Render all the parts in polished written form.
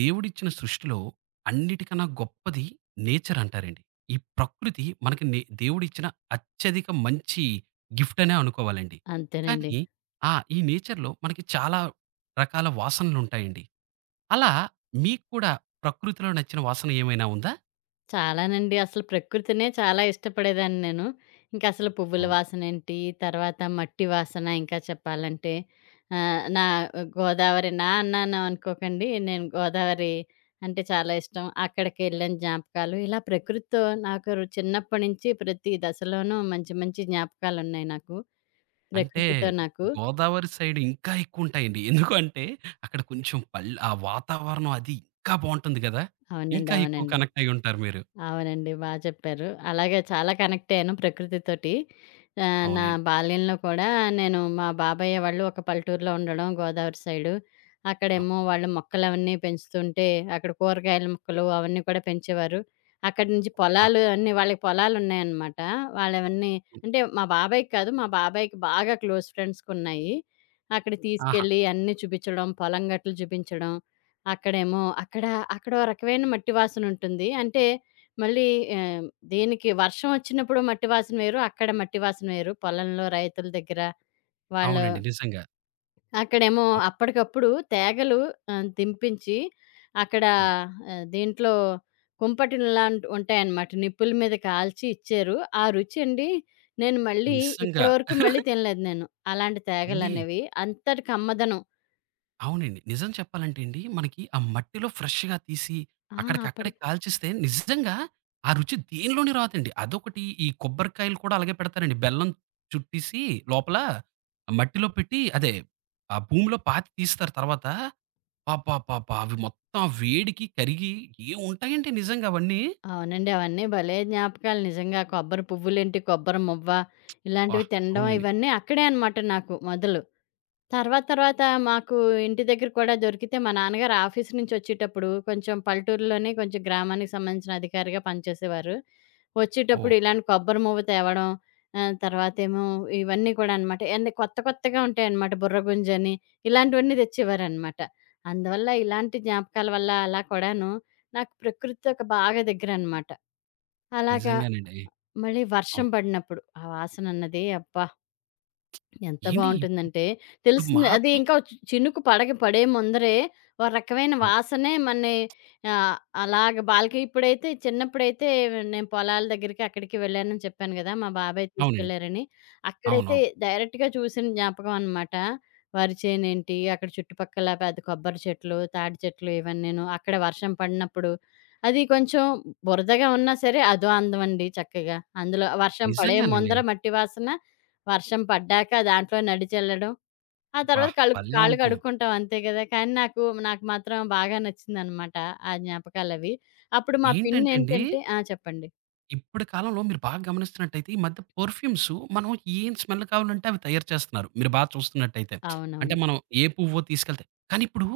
దేవుడిచ్చిన సృష్టిలో అన్నిటికన్నా గొప్పది నేచర్ అంటారండి. ఈ ప్రకృతి మనకి దేవుడిచ్చిన అత్యధిక మంచి గిఫ్ట్ అనే అనుకోవాలండి. అంతేనండి. కానీ ఈ నేచర్‌లో మనకి చాలా రకాల వాసనలుంటాయండి. అలా మీకు కూడా ప్రకృతిలో నచ్చిన వాసన ఏమైనా ఉందా? చాలానండి. అసలు ప్రకృతినే చాలా ఇష్టపడేదాన్ని నేను. ఇంక అసలు పువ్వుల అవును. వాసనేంటి, తర్వాత మట్టి వాసన ఇంకా చెప్పాలంటే నా గోదావరి నా అన్నాను అనుకోకండి. నేను గోదావరి అంటే చాలా ఇష్టం. అక్కడికెళ్ళిన జ్ఞాపకాలు ఇలా ప్రకృతితో నాకు చిన్నప్పటి నుంచి ప్రతి దశలోనూ మంచి మంచి జ్ఞాపకాలున్నాయి నాకు. అంటే ప్రకృతితో నాకు. గోదావరి సైడ్ ఇంకా ఎక్కువుంటాయండి. ఎందుకు అంటే అక్కడ కొంచెం ఆ వాతావరణం అది ఇంకా బావుంటుంది గదా! అవునండి. ఇంకా ఎక్కువ అవునండి. కనెక్ట్ అయ్యుంటారు మీరు. అవునండి. బా చెప్పారు. అలాగే చాలా కనెక్ట్ అయ్యాను ప్రకృతితోటి. నా అవునండి. బాల్యంలో కూడా నేను మా బాబయ్య వాళ్ళు ఒక పల్లెటూరులో ఉండడం గోదావరి సైడు. అక్కడేమో వాళ్ళు మొక్కలవన్నీ పెంచుతుంటే అక్కడ కూరగాయల మొక్కలు అవన్నీ కూడా పెంచేవారు. అక్కడి నుంచి అబ్బా! పొలాలు అన్నీ వాళ్ళకి పొలాలున్నాయనమాట. వాళ్ళవన్నీ అంటే మా బాబాయ్‌కి కాదు. మా బాబాయ్‌కి బాగా క్లోజ్ ఫ్రెండ్స్‌కున్నాయి. అక్కడికి ఆహా! తీసుకెళ్ళి అన్నీ చూపించడం, పొలం గట్లు చూపించడం. అక్కడేమో అక్కడ అక్కడో రకమైన మట్టి వాసనుంటుంది. అంటే మళ్ళీ ఆహ్, దీనికి వర్షం వచ్చినప్పుడు మట్టి వాసన వేరు. అక్కడ మట్టి వాసన వేరు. పొలంలో రైతుల దగ్గర వాళ్ళు అవునండి. నిజంగా. అక్కడేమో అవు అప్పటికప్పుడు తేగలు దింపించి అక్కడ అవును. దీంట్లో కుంపటిల్లాంటి ఉంటాయన్నమాట. నిప్పుల మీద కాల్చి ఇచ్చారు. ఆ రుచండి నేను మళ్ళీ ఇప్పటి నిజంగా. వరకు మళ్ళీ తినలేదు నేను. అలాంటి ఏండి, తేగలనేవి. అంతటి కమ్మదనం. అవునండి. నిజం చెప్పాలంటే అండి, మనకి ఆ మట్టిలో ఫ్రెష్‌గా తీసి, ఆ! అప్పటి అక్కడికక్కడే కాల్చిస్తే నిజంగా ఆ రుచి దేనిలోని రాదండి. అదొకటి, ఈ కొబ్బరికాయలు కూడా అలాగే పెడతారండి. బెల్లం చుట్టేసి లోపల ఆ మట్టిలో పెట్టి, అదే ఆ భూమిలో పాతి తీస్తారు తర్వాత. అబ్బబ్బబ్బా! అవి మొత్తం ఆ వేడికి కరిగి ఏం ఉంటాయండి నిజంగా అవన్నీ. అవునండి. అవన్నీ భలే జ్ఞాపకాలు నిజంగా. కొబ్బరి పువ్వులేంటి, కొబ్బరి మువ్వ అబ్బా! ఇలాంటివి తినడం అవునండి. ఇవన్నీ అక్కడే అనమాట నాకు మొదలు. తర్వాత తర్వాత మాకు ఇంటి దగ్గర కూడా దొరికితే మా నాన్నగారు ఆఫీస్ నుంచి వచ్చేటప్పుడు కొంచెం పల్లెటూరులోనే కొంచెం గ్రామానికి సంబంధించిన అధికారిగా పనిచేసేవారు. వచ్చేటప్పుడు ఓహ్! ఇలాంటి కొబ్బరి మువ్వ తేవడం, తర్వాతేమో ఇవన్నీ కూడా అనమాట. అన్ని కొత్త కొత్తగా ఉంటాయన్నమాట. బుర్రగుంజని ఇలాంటివన్నీ తెచ్చేవారనమాట. అందువల్ల ఇలాంటి జ్ఞాపకాల వల్ల అలా కూడాను నాకు ప్రకృతితో ఒక బాగా దగ్గరనమాట. అలాగా. నిజంగానండి. మళ్ళీ వర్షం అవును. పడినప్పుడు, ఆ వాసనన్నది అబ్బా! ఎంత ఏండి, బావుంటుందంటే, ఇప్పుడు తెలిసింది అది మాత్రం ఇంకా చినుకు పడగ పడే ముందరే ఒక రకమైన అవును. వాసనే మన్ని ఆహ్, అలాగ బాల్కి ఇప్పుడైతే చిన్నప్పుడైతే నేను పొలాల దగ్గరికి అక్కడికి వెళ్ళానని చెప్పాను గదా! మా బాబాయ్ అవునండి. తీసుకెళ్లారని. అక్కడైతే అవునవును. డైరెక్ట్‌గా చూసిన జ్ఞాపకం అనమాట. వరి చేనేంటి, అక్కడ చుట్టుపక్కల పెద్ద కొబ్బరి చెట్లు, తాటి చెట్లు ఇవన్నీను. అక్కడ వర్షం పడినప్పుడు అది కొంచెం బురదగా ఉన్నా సరే అదో అందం అండి చక్కగా. అందులో వర్షం పడే నిజంగానండి. ముందర మట్టి వాసన వర్షం పడ్డాక దాంట్లో నడిచెళ్ళడం. ఆ అబ్బా! తర్వాత కళ్ళు భలే కాళ్ళు ఉంటుంది. కడుక్కుంటాం అంతే గదా! కానీ నాకు నాకు మాత్రం బాగా నచ్చిందనమాట ఆ జ్ఞాపకాలవి. అప్పుడు మా ఏంటంటే అండి, పిన్నేంటంటే ఆ! చెప్పండి. ఇప్పటి కాలంలో మీరు బాగా గమనిస్తున్నట్టయితే, ఈ మధ్య పెర్ఫ్యూమ్స్ మనం ఏం స్మెల్ కావాలంటే అవి తయారు చేస్తున్నారు. మీరు బాగా చూస్తున్నట్టయితే. అంటే అవునవును. మనం ఏ పువ్వో తీసుకెళ్తే, కానీ ఇప్పుడు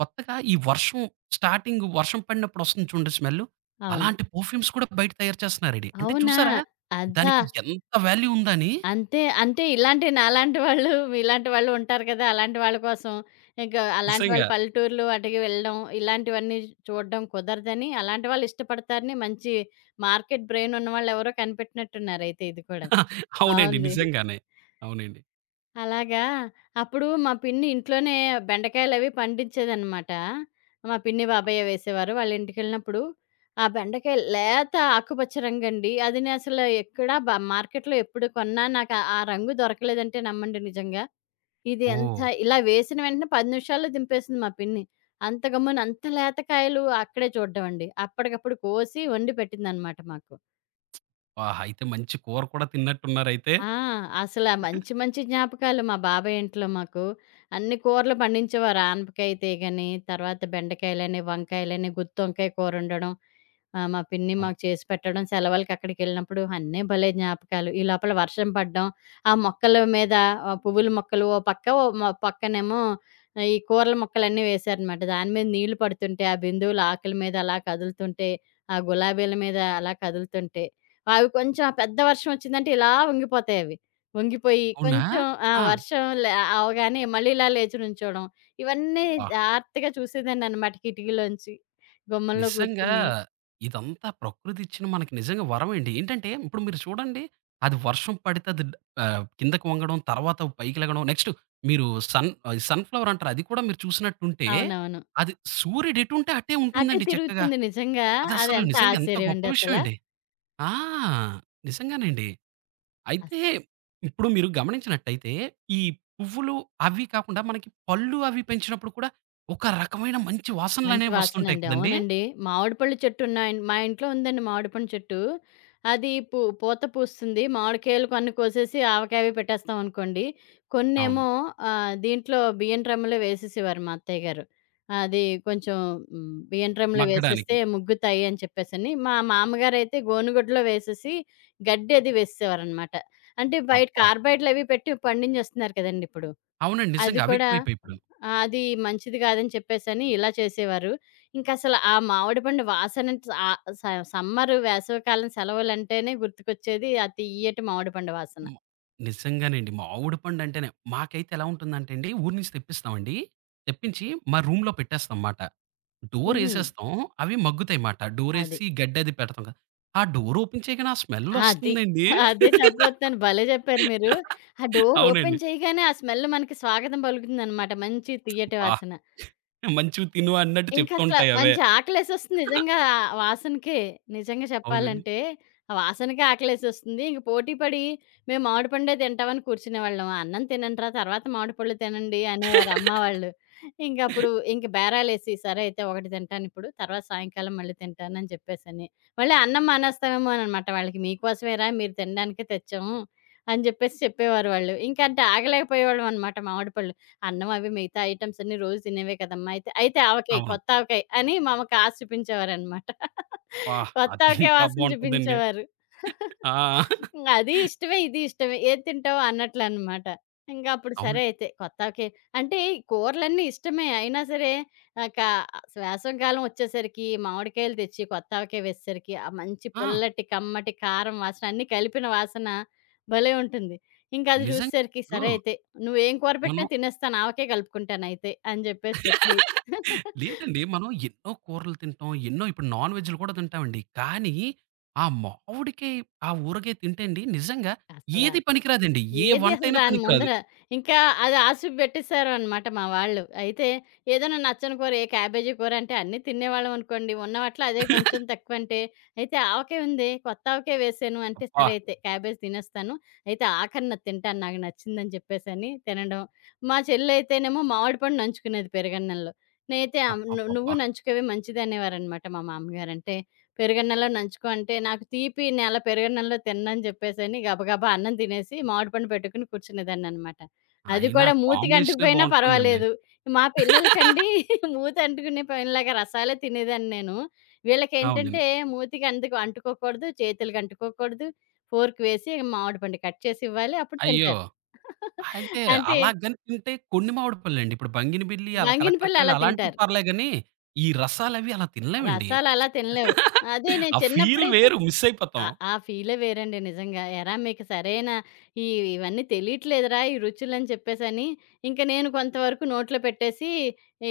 కొత్తగా ఈ వర్షం స్టార్టింగ్ వర్షం పడినప్పుడు వస్తుంది చూడండి స్మెల్. అవును. అలాంటి పెర్ఫ్యూమ్స్ కూడా బయట తయారు చేస్తున్నారండి. అంటే అవునా! చూసారా? అదా! దానికి ఎంత వాల్యూ ఉందని. అంతే. అంటే ఇలాంటి నాలాంటి వాళ్ళు మీలాంటి వాళ్ళు ఉంటారు కదా! అలాంటి వాళ్ళ కోసం ఇంకా అలాంటి వాళ్ళు నిజంగా. పల్లెటూర్లు అటుకి వెళ్ళడం, ఇలాంటివన్నీ చూడడం కుదరదని, అలాంటి వాళ్ళు ఇష్టపడతారని మంచి మార్కెట్ బ్రెయిన్ ఉన్నవాళ్ళెవరో కనిపెట్టినట్టున్నారయితే ఇది కూడా. అవునండి. బావుంది. నిజంగానే. అవునండి. అలాగా. అప్పుడు మా పిన్ని ఇంట్లోనే బెండకాయలవి పండించేదనమాట. మా పిన్ని, బాబయ్య వేసేవారు. వాళ్ళ ఇంటికెళ్ళినప్పుడు ఆ బెండకాయ లేత ఆకుపచ్చ రంగండి. అది నేనసలు ఎక్కడా మార్కెట్‌లో ఎప్పుడు కొన్నా నాకు ఆ ఆ రంగు దొరకలేదంటే నమ్మండి నిజంగా. ఇది ఎంత ఓహ్! ఇలా వేసిన వెంటనే 10 నిమిషాల్లో దింపేసింది మా పిన్ని. అంత గమ్మున అంత లేత కాయలు అక్కడే చూడ్డమండి. అప్పటికప్పుడు కోసి వండి పెట్టిందనమాట మాకు. అబ్బా! అయితే మంచి కూర కూడా తిన్నట్టున్నారైతే. ఆ! అసల మంచి మంచి జ్ఞాపకాలు మా బాబాయ్ ఇంట్లో మాకు. అన్ని కూరలు పండించేవారు. ఆనపకాయ తీగని, తర్వాత బెండకాయలని, వంకాయలని, గుత్తొంకాయ కూరొండడం. మా పిన్ని మాకు చేసి పెట్టడం. సెలవులకి అక్కడికెళ్ళినప్పుడు అన్నీ భలే జ్ఞాపకాలు. ఈ లోపల వర్షం పడ్డం. ఆ మొక్కల మీద పువ్వుల మొక్కలు ఓ పక్క, ఓ పక్కనేమో ఈ కూరల మొక్కలన్నీ వేశారనమాట. దాని మీద నీళ్లు పడుతుంటే, ఆ బిందువులు ఆకుల మీద అలా కదులుతుంటే, ఆ గులాబీల మీద అలా కదులుతుంటే అవి కొంచెం పెద్ద వర్షం వచ్చిందంటే ఇలా వంగిపోతాయవి. వంగిపోయి అవునా? కొంచెం ఆ! ఆ! వర్షం లే అవగానే మళ్ళీ ఇలా లేచి నుంచోవడం. ఇవన్నీ ఆ! జాగ్రత్తగా చూసేదాన్ననమాట కిటికీలోంచి. గుమ్మంలో నిజంగా కూర్చుని. ఇదంతా ప్రకృతి ఇచ్చిన మనకి నిజంగా వరమండి. ఏంటంటే ఇప్పుడు మీరు చూడండి, అది వర్షం పడితే అది కిందకి వంగడం, తర్వాత పైకి లెగడం. నెక్స్ట్ మీరు సన్‌ఫ్లవర్ అంటారు. అది కూడా మీరు చూసినట్టుంటే, అవునవును. అది సూర్యుడు ఎటుంటే అటే అటే ఉంటుందండి చక్కగా. తిరుగుతుంది నిజంగా. అది అదసలు ఎంత నిజంగా ఎంత ఆశ్చర్యం గొప్ప అండి విషయం అసల. అండి. ఆ! నిజంగానండి. అయితే ఇప్పుడు మీరు గమనించినట్టయితే, ఈ పువ్వులు అవి కాకుండా మనకి పళ్ళు అవి పెంచినప్పుడు కూడా ఒక రకమైన మంచి మంచి వాసనలనేవి వస్తుంటాయి వాసనండి. కదండీ! అవునండి. మామిడి పళ్ళు చెట్టు ఉన్న ఆయన- మా ఇంట్లో ఉందండి మామిడి పండు చెట్టు. అది పూత పూస్తుంది. మామిడికాయలు కొన్ని కోసేసి ఆవకాయ అవి పెట్టేస్తాం అనుకోండి. అవును. కొన్నేమో దీంట్లో బియ్యం డ్రమ్ములో వేసేసేవారు మా అత్తయ్య గారు. అది కొంచెం బియ్యం డ్రమ్ములో వేసేస్తే మగ్గడానికి. ముగ్గుతాయి అని చెప్పేసని. మా మామగారైతే గోనుగుడ్డలో వేసేసి గడ్డి అది వేసేసేవారనమాట. అంటే బయట అబ్బా! కార్బైడ్‌లు అవి పెట్టి పండించేస్తున్నారు కదండీ ఇప్పుడు. అవునండి. అది నిజంగా అవి కూడా ఎక్కువైపోయాయి ఇప్పుడు. ఆ! అది మంచిది కాదని చెప్పేసని ఇలా చేసేవారు. ఇంకసల ఆ మామిడి పండు వాసన ఆహ్, స సమ్మరు, వేసవికాలం సెలవులంటేనే గుర్తుకొచ్చేది ఆ తియ్యటి మామిడి పండు వాసన. మ నిజంగానండి. మామిడి పండంటేనే మాకైతే ఎలా ఉంటుందంటే అండి, ఊరు నుంచి తెప్పిస్తామండి. తెప్పించి మా రూమ్‌లో పెట్టేస్తాంమాట. హుహు. డోరేసేస్తాం. అవి మగ్గుతాయిమాట. అది. డోరేసి గడ్డది పెడతాం కదా! ఆ డోర్ ఓపెన్ చేయగానే ఆ స్మెల్ అది. వస్తుందండి. అదే చెప్పబోతున్నాను. భలే చెప్పారు మీరు. ఆ డోర్ అవునండి. ఓపెన్ చేయగానే ఆ స్మెల్ మనకి స్వాగతం పలుకుతుందనమాట. మంచి తియ్యటి అబ్బా! వాసన. మంచివి తిను అన్నట్టు ఇంకసల చెప్తుంటాయి అవే. మంచి ఆకలేసేస్తుంది నిజంగా ఆ వాసనకే. నిజంగా అవునండి. చెప్పాలంటే, ఆ వాసనకే ఆకలేసేస్తుంది. ఇంక పోటీ పడి మేము మామిడి పండే తింటామని కూర్చునేవాళ్ళం. "అన్నం తినండ్రా, తర్వాత మామిడి పళ్ళు తినండి" అనేవారు అమ్మ వాళ్ళు. ఇంకప్పుడు ఇంక బేరాలేసి, "సరే అయితే ఒకటి తింటానిప్పుడు, తర్వాత సాయంకాలం మళ్ళీ తింటాను" అని చెప్పేసని. మళ్ళీ అన్నం మానేస్తామేమో అని అనమాట వాళ్ళకి. "మీకోసమేరా, మీరు తినడానికే తెచ్చాము" అని చెప్పేసి చెప్పేవారు వాళ్ళు. ఇంకంటే ఆగలేకపోయేవాళ్ళమనమాట మామిడి పళ్ళు. అన్నం అవి మిగతా ఐటెమ్స్ అన్నీ రోజు తినేవే కదమ్మా! అయితే ఆవకాయ, అవును. కొత్త ఆవకాయ అని మా అమ్మకి ఆశ చూపించేవారనమాట. అబ్బా! కొత్త అది ఆవకాయ ఇంకా వాసన బావుంటదండి. చూపించేవారు. ఆ! అది ఇష్టమే, ఇది ఇష్టమే. ఏది తింటావు అన్నట్లనమాట. ఇంక అప్పుడు సరే అవునండి. అయితే కొత్త ఆవకాయ అంటే ఈ కూరలన్నీ ఇష్టమే. అయినా సరే ఆహ్, కా వేసవికాలం వచ్చేసరికి మామిడికాయలు తెచ్చి కొత్త ఆవకాయ వేసేసరికి ఆ మంచి ఆ! పుల్లటి, కమ్మటి, కారం వాసన అన్నీ కలిపిన వాసన భలే ఉంటుంది. ఇంకది నిజంగా జూసేసరికి సరే ఇప్పుడు అయితే, నువ్వేం కూర పెట్టినా మనం, తినేస్తాను ఆవకే కలుపుకుంటానయితే అని జెప్పేసి చెప్పి లేదండి. మనం ఎన్నో కూరలు తింటాం. ఎన్నో ఇప్పుడు నాన్ వెజ్‌లు కూడా తింటామండి. కానీ ఆ మామిడికాయ, ఆ ఊరగాయ తింటే అండి నిజంగా అసల ఏది పనికిరాదండి. ఏ ఏది అసలు వంటైనా దాని పనికిరాదు. ముందర. ఇంకా అది ఆసుపు పెట్టేసారు అనమాట మా వాళ్ళు. అయితే ఏదైనా నచ్చని కూర, ఏ క్యాబేజీ కూర అంటే అన్నీ తినేవాళ్ళం అనుకోండి. ఉన్న వాటిలో అదే కొంచెం తక్కువంటే, అయితే ఆవకాయ ఉంది, కొత్త ఆవకాయ వేసాను అంటే, అబ్బా! సరే అయితే క్యాబేజీ తినేస్తాను. అయితే ఆఖరినది తింటాను నాకు నచ్చిందని చెప్పేసని తినడం. మా చెల్లయితేనేమో మామిడి పండు నంచుకునేది పెరుగన్నంలో. నేనైతే ఆమ్ ను నువ్వు అబ్బబ్బబ్బా! నంచుకోవే మంచిదనేవారనమాట మా మామగారు. అంటే పెరుగన్నంలో నంచుకో అంటే, నాకు తీపి నేల పెరుగన్నంలో తిననని జెప్పేసని గబగబా అన్నం తినేసి, మామిడి పండు పెట్టుకొని కూర్చునేదాన్ననమాట. అది అయినా కూడా కాంబినేషనే మూతికంటుకుపోయినా బావుంటుందండి. పర్వాలేదు. మా పిల్లలకండి మూతంటుకునే పనిలాగా రసాలే తినేదాన్ని నేను. వీళ్ళకేంటంటే అవునండి. మూతికి అందుకు అంటుకోకూడదు, చేతులకంటుకోకూడదు. ఫోర్క్ వేసి మామిడి పండు కట్ చేసివ్వాలి. అప్పుడు అయ్యో! తింటారు. అంటే అంటే అలాగని తింటే కొన్ని మామిడి పళ్ళండి. ఇప్పుడు బంగిని బిల్లి, అలా కలెక్టర్ దంగినపల్లి కాయలు అలా అలాంటివి తింటారు. పర్లే గానీ, ఈ రసాలవి అలా తినలేమండి. రసాలలా తినలేవు. అదే నేను ఆ ఫీల్ చిన్నప్పుడైతే వేరు, మిస్ ఆ! అయిపోతాం. ఆ ఫీలే వేరండి నిజంగా. "ఏరా మీకు సరైన ఈ ఇవన్నీ తెలియట్లేదురా ఈ రుచులని" చెప్పేసని, ఇంక నేను కొంతవరకు నోట్లో పెట్టేసి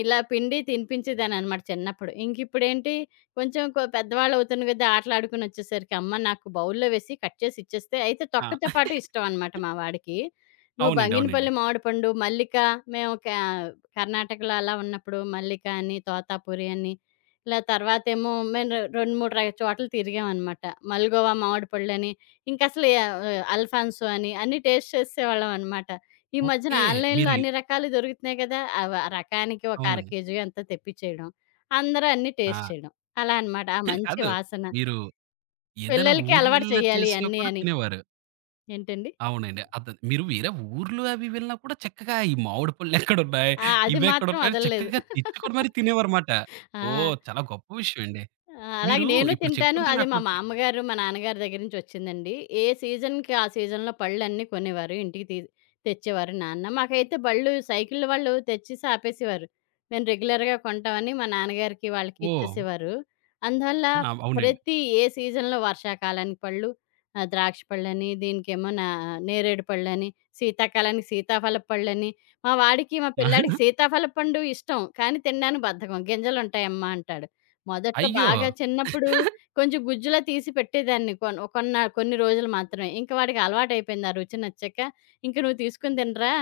ఇలా పిండి తినిపించేదాన్ననమాట చిన్నప్పుడు. ఇంకిప్పుడేంటి కొంచెం పెద్దవాళ్ళవుతున్న కొద్దీ ఆటలాడుకొనొచ్చేసరికి, "అమ్మ నాకు బౌల్‌లో వేసి కట్ చేసి ఇచ్చేస్తే" అయితే తొక్కతో ఆ! పాటు ఇష్టం అనమాట మా వాడికి. "నువ్వు అవునండి. అవునండి. బంగినపల్లి మామిడి పండు, మల్లిక" మేము కా కర్ణాటకలో అలా ఉన్నప్పుడు మల్లిక అని, తోతాపురి అని ఇలా తర్వాతేమో మేము 2, 3 రై చోట్ల తిరిగామనమాట. మల్గోవా మామిడి పళ్ళని, ఇంకసలు అల్ఫాన్సో అని అన్నీ టేస్ట్ చేసేసేవాళ్ళమనమాట. ఈ మధ్యన ఓకే. ఆన్‌లైన్‌లో మీరు అన్ని రకాలు దొరుకుతున్నాయి గదా! అవి ఆ రకానికి ఒక అర అవునండి. కేజీయో ఎంతో తెప్పిచ్చేయడం. అందరూ అన్నీ ఆ! టేస్ట్ చేయడం. అలా అనమాట. ఆ మంచి కాదు. వాసన. మీరు ఏదైనా పిల్లలకి అలవాటు ఊర్లెళ్ళినా చేయాలి చేసినా ఇయన్నీ కూడా అని. తినేవారు. ఏంటండి? అవునండి. అద మీరు వేరే ఊర్లు అవి వెళ్ళినా కూడా చక్కగా ఈ మామిడి పళ్ళెక్కడున్నాయి, ఆ! అది మాత్రం ఇవెక్కడున్నాయని వదలలేదు. చక్కగా తెచ్చుకొని మరి తినేవారుమాట. ఓహ్! ఆ! చాలా గొప్ప విషయం అండి. ఆ! అలాగే మీరు నేను ఇప్పుడు తింటాను. చెప్తుంటే అది మా నాకోటి మామ్మగారు, మా నాన్నగారి దగ్గర నుంచి వచ్చిందండి. ఏ సీజన్‌కి ఆ సీజన్‌లో పళ్ళన్నీ కొనేవారు. ఇంటికి తెచ్చేవారు నాన్న. మాకైతే బళ్ళు సైకిల్ వాళ్ళు తెచ్చేసి ఆపేసేవారు. మేము రెగ్యులర్‌గా కొంటామని మా నాన్నగారికి వాళ్ళకి ఓహ్! ఇచ్చేసేవారు. అందువల్ల ఆ! అవునండి. ప్రతి ఏ సీజన్‌లో వర్షాకాలానికి పళ్ళు, ద్రాక్ష పళ్ళని, దీనికేమో నేరేడు పళ్ళని, శీతాకాలానికి సీతాఫల పళ్ళని. మా వాడికి, మా పిల్లాడికి సీతాఫల పండు ఇష్టం. కానీ తినడానికి బద్ధకం. గింజలుంటాయమ్మా అంటాడు. మొదట్లో అయ్యో! బాగా చిన్నప్పుడు కొంచెం గుజ్జులా తీసి పెట్టేదాన్ని. కొన్ని రోజులు మాత్రమే. ఇంక వాడికి అలవాటయిపోయింది. ఆ రుచి నచ్చాక, ఇంక నువ్వు తీసుకొని తినరా,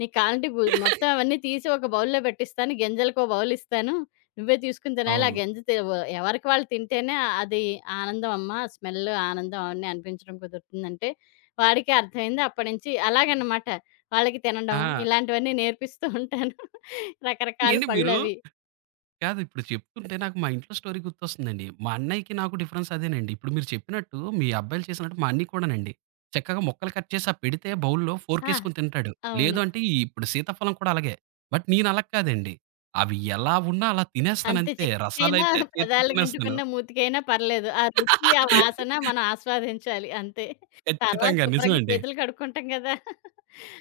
నీకు కావాలంటే మొత్తం అవన్నీ తీసి ఒక బౌల్‌లో పెట్టిస్తాను. గింజలకో బౌల్ ఇస్తాను. నువ్వే తీసుకొని తినాలి. ఆ అవును. గింజ తి వ ఎవరికి వాళ్ళు తింటేనే ఆ- అది ఆనందం అమ్మ. స్మెల్ ఆనందం అవన్నీ అనిపించడం కుదురుతుందంటే, వాడికే అర్థమైంది. అప్పటినుంచి అలాగనమాట. వాళ్ళకి తినడం ఆ! ఇలాంటివన్నీ నేర్పిస్తూ ఉంటాను. రకరకాల ఏండి మీరు, పళ్ళవి. కాదు, ఇప్పుడు చెప్తుంటే నాకు మా ఇంట్లో స్టోరీ గుర్తొస్తుందండి. మా అన్నయ్యకి నాకు డిఫరెన్స్ అదేనండి. ఇప్పుడు మీరు చెప్పినట్టు మీ అబ్బాయిలు చేసినట్టు మా అన్నయ్య కూడానండి. చక్కగా ముక్కలు కట్ చేసి ఆ పెడితే బౌల్‌లో ఆ! ఫోర్కేసుకొని తింటాడు. లేదు అవును. అంటే, ఈ ఇప్పుడు సీతాఫలం కూడా అలాగే. బట్ నేను అలా కాదండి. అవి ఎలా ఉన్నా అలా అంతే తినేస్తానంతే. చెవికైనా, రసాలైతే చేత్తో తినేస్తాను. పెదాలకంటుకున్నా, మూతికైనా పర్లేదు. ఆ రుచి, ఆ వాసన మనం ఆస్వాదించాలి అంతే. తర్వాత ఖచ్చితంగా. శుభ్రంగా నిజమండి. చేతులు కడుక్కుంటాం కదా!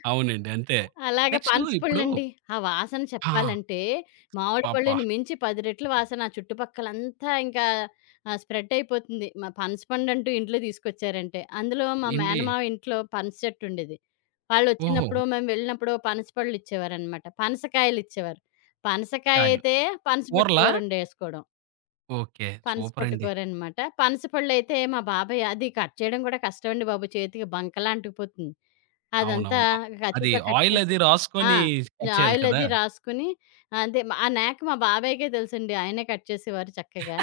అవునండి. అంతే. అలాగే నెక్స్టు ఇప్పుడు పనసపళ్ళండి. ఆ వాసన ఆ! చెప్పాలంటే, మామిడి అబ్బబ్బా! పళ్ళుని మించి 10 రెట్లు వాసన. ఆ చుట్టుపక్కలంతా ఇంకా స్ప్రెడ్ అయిపోతుంది. మా పనసపండంటూ ఇంట్లో తీసుకొచ్చారంటే. అందులో మా ఏండి మేనమామ ఇంట్లో పనస చెట్టు ఉండేది. ఓహో! వాళ్ళొచ్చినప్పుడో, మేము వెళ్ళినప్పుడో పనసపళ్ళు ఇచ్చేవారనమాట. పనసకాయలిచ్చేవారు. పనసకాయ కాయలు. అయితే పనసపొట్టు ఊరలా? కూర వండేసుకోవడం. ఓకే. పనస పట్టు సూపరండి. కూరనమాట. పనస పళ్ళైతే మా బాబాయ్ అది కట్ చేయడం కూడా కష్టమండి బాబు. చేతికి బంకలా అంటుకుపోతుంది. అదంతా అవునవును. అ అది కత్తితో కట్ చేసి ఆయిలది ఆ! రాసుకొని కట్ చేయాలి ఆయిల్ కదా! అది రాసుకుని అదే ఆ నేక మా బాబాయ్‌కే తెలుసండి. ఆయనే కట్ చేసేవారు చక్కగా.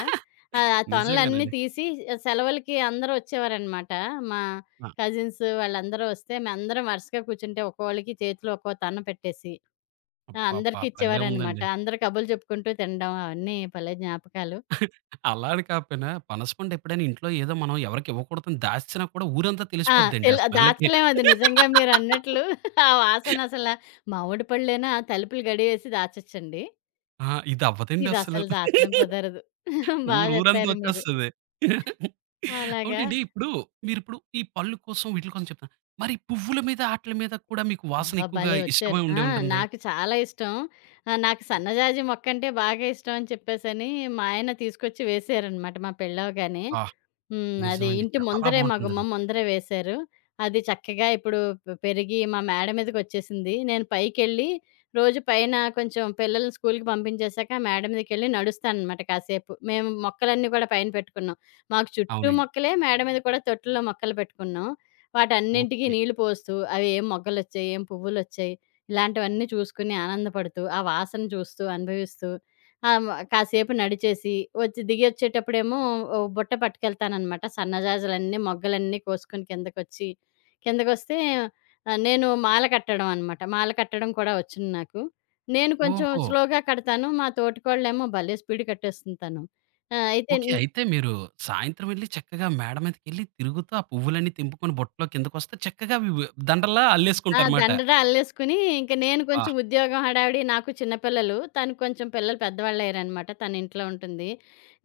ఆ ఆ తొనలన్నీ నిజంగానండి. తీసి సెలవులకి అందరూ వచ్చేవారనమాట. మా ఆ! కజిన్స్ వాళ్ళందరూ వస్తే మేమందరం వరుసగా కూర్చుంటే ఒక్కోళ్ళకి చేతిలో ఒక్కో తొన పెట్టేసి ఆ! అబ్బబ్బా! అందరికీ భలే ఇచ్చేవారనమాట. ఉందండి. అందరూ కబుర్లు చెప్పుకుంటూ తినడం అవన్నీ భలే జ్ఞాపకాలు. అలా అని కాకపోయినా పనస పండు ఎప్పుడైనా ఇంట్లో ఏదో మనం ఎవరికీ ఇవ్వకూడదని దాచినా కూడా ఊరంతా ఆ! తెలిసిపోద్దండి ఆ స్మెల్‌కి. దాచలేం అది నిజంగా మీరన్నట్లు. ఆ వాసన అసల మామిడి పళ్ళైనా తలుపులు గడియేసి దాచొచ్చండి. ఆ! ఇది అవ్వదండి అస్సలు. ఇదసలు దాచడం కుదరదు. బా ఊరు ఊరంతా చెప్పారు మీరు. వచ్చేస్తది. అలాగా? అవునండి. ఇప్పుడు మీరిప్పుడు ఈ పళ్ళు కోసం వీటిల కోసం చెప్తున్నారు. మరి పువ్వుల మీద ఆటిల మీద కూడా మీకు వాసన అబ్బా! ఎక్కువగా భలే వచ్చారు. ఇష్టమై ఆ! ఉండే ఉంటుంది. నాకు చాలా ఇష్టం. నాకు సన్నజాజి మొక్కంటే బాగా ఇష్టం అని చెప్పేసని మా ఆయన తీసుకొచ్చి వేసారనమాట మా పెళ్ళవ్వగానే. ఆ! అది నిజమండి. ఇంటి చాలా ముందరే మా బావుంటుందది. గుమ్మం ముందరే వేశారు. అది చక్కగా ఇప్పుడు పెరిగి మా మేడ మీదకొచ్చేసింది. నేను పైకెళ్ళి రోజు పైన కొంచెం పిల్లల్ని స్కూలుకి పంపించేశాక మేడ మీదకెళ్ళి నడుస్తాననమాట కాసేపు. మేము మొక్కలన్నీ కూడా పైన పెట్టుకున్నాం. మాకు చుట్టూ అవునండి. మొక్కలే, మేడ మీద కూడా తొట్టులో మొక్కలు పెట్టుకున్నాం. వాటన్నింటికి ఓకే. నీళ్లు పోస్తూ అవి ఏం మొగ్గలొచ్చాయి, ఏం పువ్వులొచ్చాయి ఇలాంటివన్నీ చూసుకుని ఆనందపడుతూ, ఆ వాసన చూస్తూ, అనుభవిస్తూ ఆ! మ కాసేపు నడిచేసి, వచ్చి దిగొచ్చేటప్పుడేమో ఓ బుట్ట పట్టుకెళ్తాననమాట. సన్నజాజులన్నీ, మొగ్గలన్నీ కోసుకొని కిందకొచ్చి, కిందకొస్తే నేను మాల కట్టడం అనమాట. మాల కట్టడం కూడా వచ్చును నాకు. నేను కొంచెం ఓహో! స్లోగా కడతాను. మా తోటికోడలేమో భలే స్పీడ్ కట్టేస్తుంది తను. అయితే ఓకే. అయితే మీరు సాయంత్రం వెళ్లి చక్కగా మేడ మీదకెళ్లి తిరుగుతూ ఆ పువ్వులన్నీ తెంపుకొని బుట్టలో కిందకొస్తే చక్కగా అవి దండల్లా ఆ! అల్లేసుకుంటారుమాట. దండగా అల్లేసుకొని, ఇంక నేను ఆ! కొంచెం ఉద్యోగం హడావిడి, నాకు చిన్న పిల్లలు. తను కొంచెం పిల్లలు పెద్దవాళ్ళయ్యారనమాట. తను ఇంట్లో ఉంటుంది.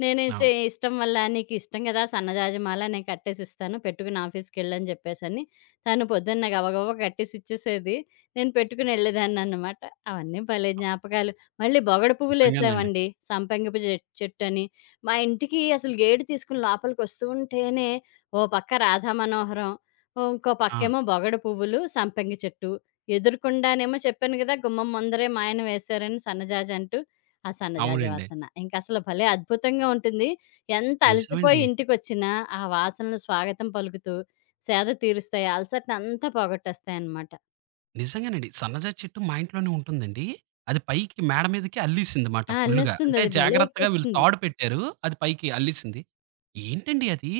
నేనేసి అవును. ఇష్టం వల్ల, "నీకిష్టం గదా! సన్నజాజి మాల నేను కట్టేసిస్తాను. పెట్టుకుని ఆఫీస్‌కెళ్ళని" జెప్పేసని, తను పొద్దున్న గబగబా కట్టేసిచ్చేసేది. నేను పెట్టుకునెళ్ళేదాన్ననమాట. అవన్నీ భలే అవ్ జ్ఞాపకాలు. మళ్ళీ బొగడ నిజంగానండి. పువ్వులేసావండి. సంపంగిపు జె చెట్టని. మా ఇంటికి అసలు గేటు తీసుకొని లోపలికొస్తూ ఉంటేనే, ఓ పక్క రాధా మనోహరం, ఇంకో ఆ! పక్కేమో బొగడ పువ్వులు, సంపంగి చెట్టు. ఎదురుగుండానేమో చెప్పాను గదా! గుమ్మం ముందరే మా ఆయన వేశారని సన్నజాజి అంటూ, ఆ సన్నజాజి అవునండి. వాసన. ఇంకసలు భలే అద్భుతంగా ఉంటుంది. ఎంత అలసిపోయి నిజమండి. ఇంటికొచ్చినా ఆ వాసనలు స్వాగతం పలుకుతూ సేద తీరుస్తాయి. అలసటనంతా పోగొట్టేస్తాయనమాట. నిజంగానండి. సన్నజాజి చెట్టు మా ఇంట్లోనే ఉంటుందండి. అది పైకి మేడ మీదకి అల్లేసిందిమాట ఆ! ఫుల్లుగా. అంటే అల్లేస్తుందది. భలే జాగ్రత్తగా వీళ్ళు ఎక్కేస్తుంది. తాడు పెట్టారు. అది పైకి అల్లేసింది. ఏంటండి అది?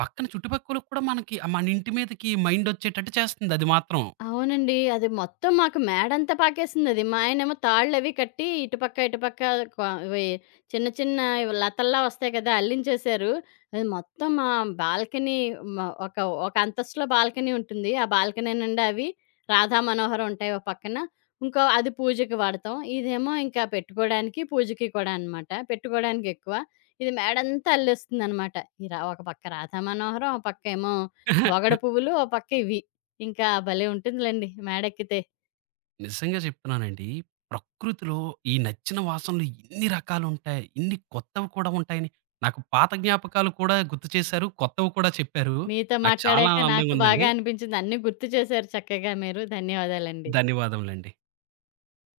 పక్కన చుట్టుపక్కలోకి కూడా మనకి మన ఇంటి మీదకి మైండొచ్చేటట్టు చేస్తుంది అది మాత్రం. అవునండి. అది మొత్తం మాకు మేడంతా పాకేసిందది. మా ఆయనేమో తాళ్ళవి కట్టి ఇటుపక్క, ఇటుపక్క క్వ ఇవి చిన్న చిన్న ఇవి లతల్లా వస్తాయి కదా! అల్లించేశారు. అది మొత్తం మా బాల్కనీ మ ఒక, ఒక అంతస్తులో బాల్కనీ ఉంటుంది. ఆ బాల్కనీ నిండా అవి రాధా మనోహరం ఉంటాయి ఓ పక్కన. ఇంకో అది పూజకి వాడతాం. ఇదేమో ఇంకా పెట్టుకోడానికి, పూజకి కూడా అనమాట. పెట్టుకోడానికెక్కువ. ఇది మేడంతా అల్లేస్తుందనమాట. ఈ ర ఒక పక్క రాధా మనోహరం, ఓ పక్కేమో అహా! బొగడ పువ్వులు, ఓ పక్క ఇవి. ఇంకా భలే ఉంటుందిలెండి మేడెక్కితే. నిజంగా చెప్తున్నానండి. ప్రకృతిలో ఈ నచ్చిన వాసనలు ఇన్ని రకాలుంటాయి. ఇన్ని కొత్తవి కూడా ఉంటాయని నాకు పాత జ్ఞాపకాలు కూడా గుర్తు చేశారు. కొత్తవి కూడా చెప్పారు. మీతో నాకు చాలా మాట్లాడాక నాకు ఆనందంగా బాగా ఉందండి. అనిపించింది. అన్నీ గుర్తు చేశారు చక్కగా మీరు. ధన్యవాదాలండి. ధన్యవాదములండి.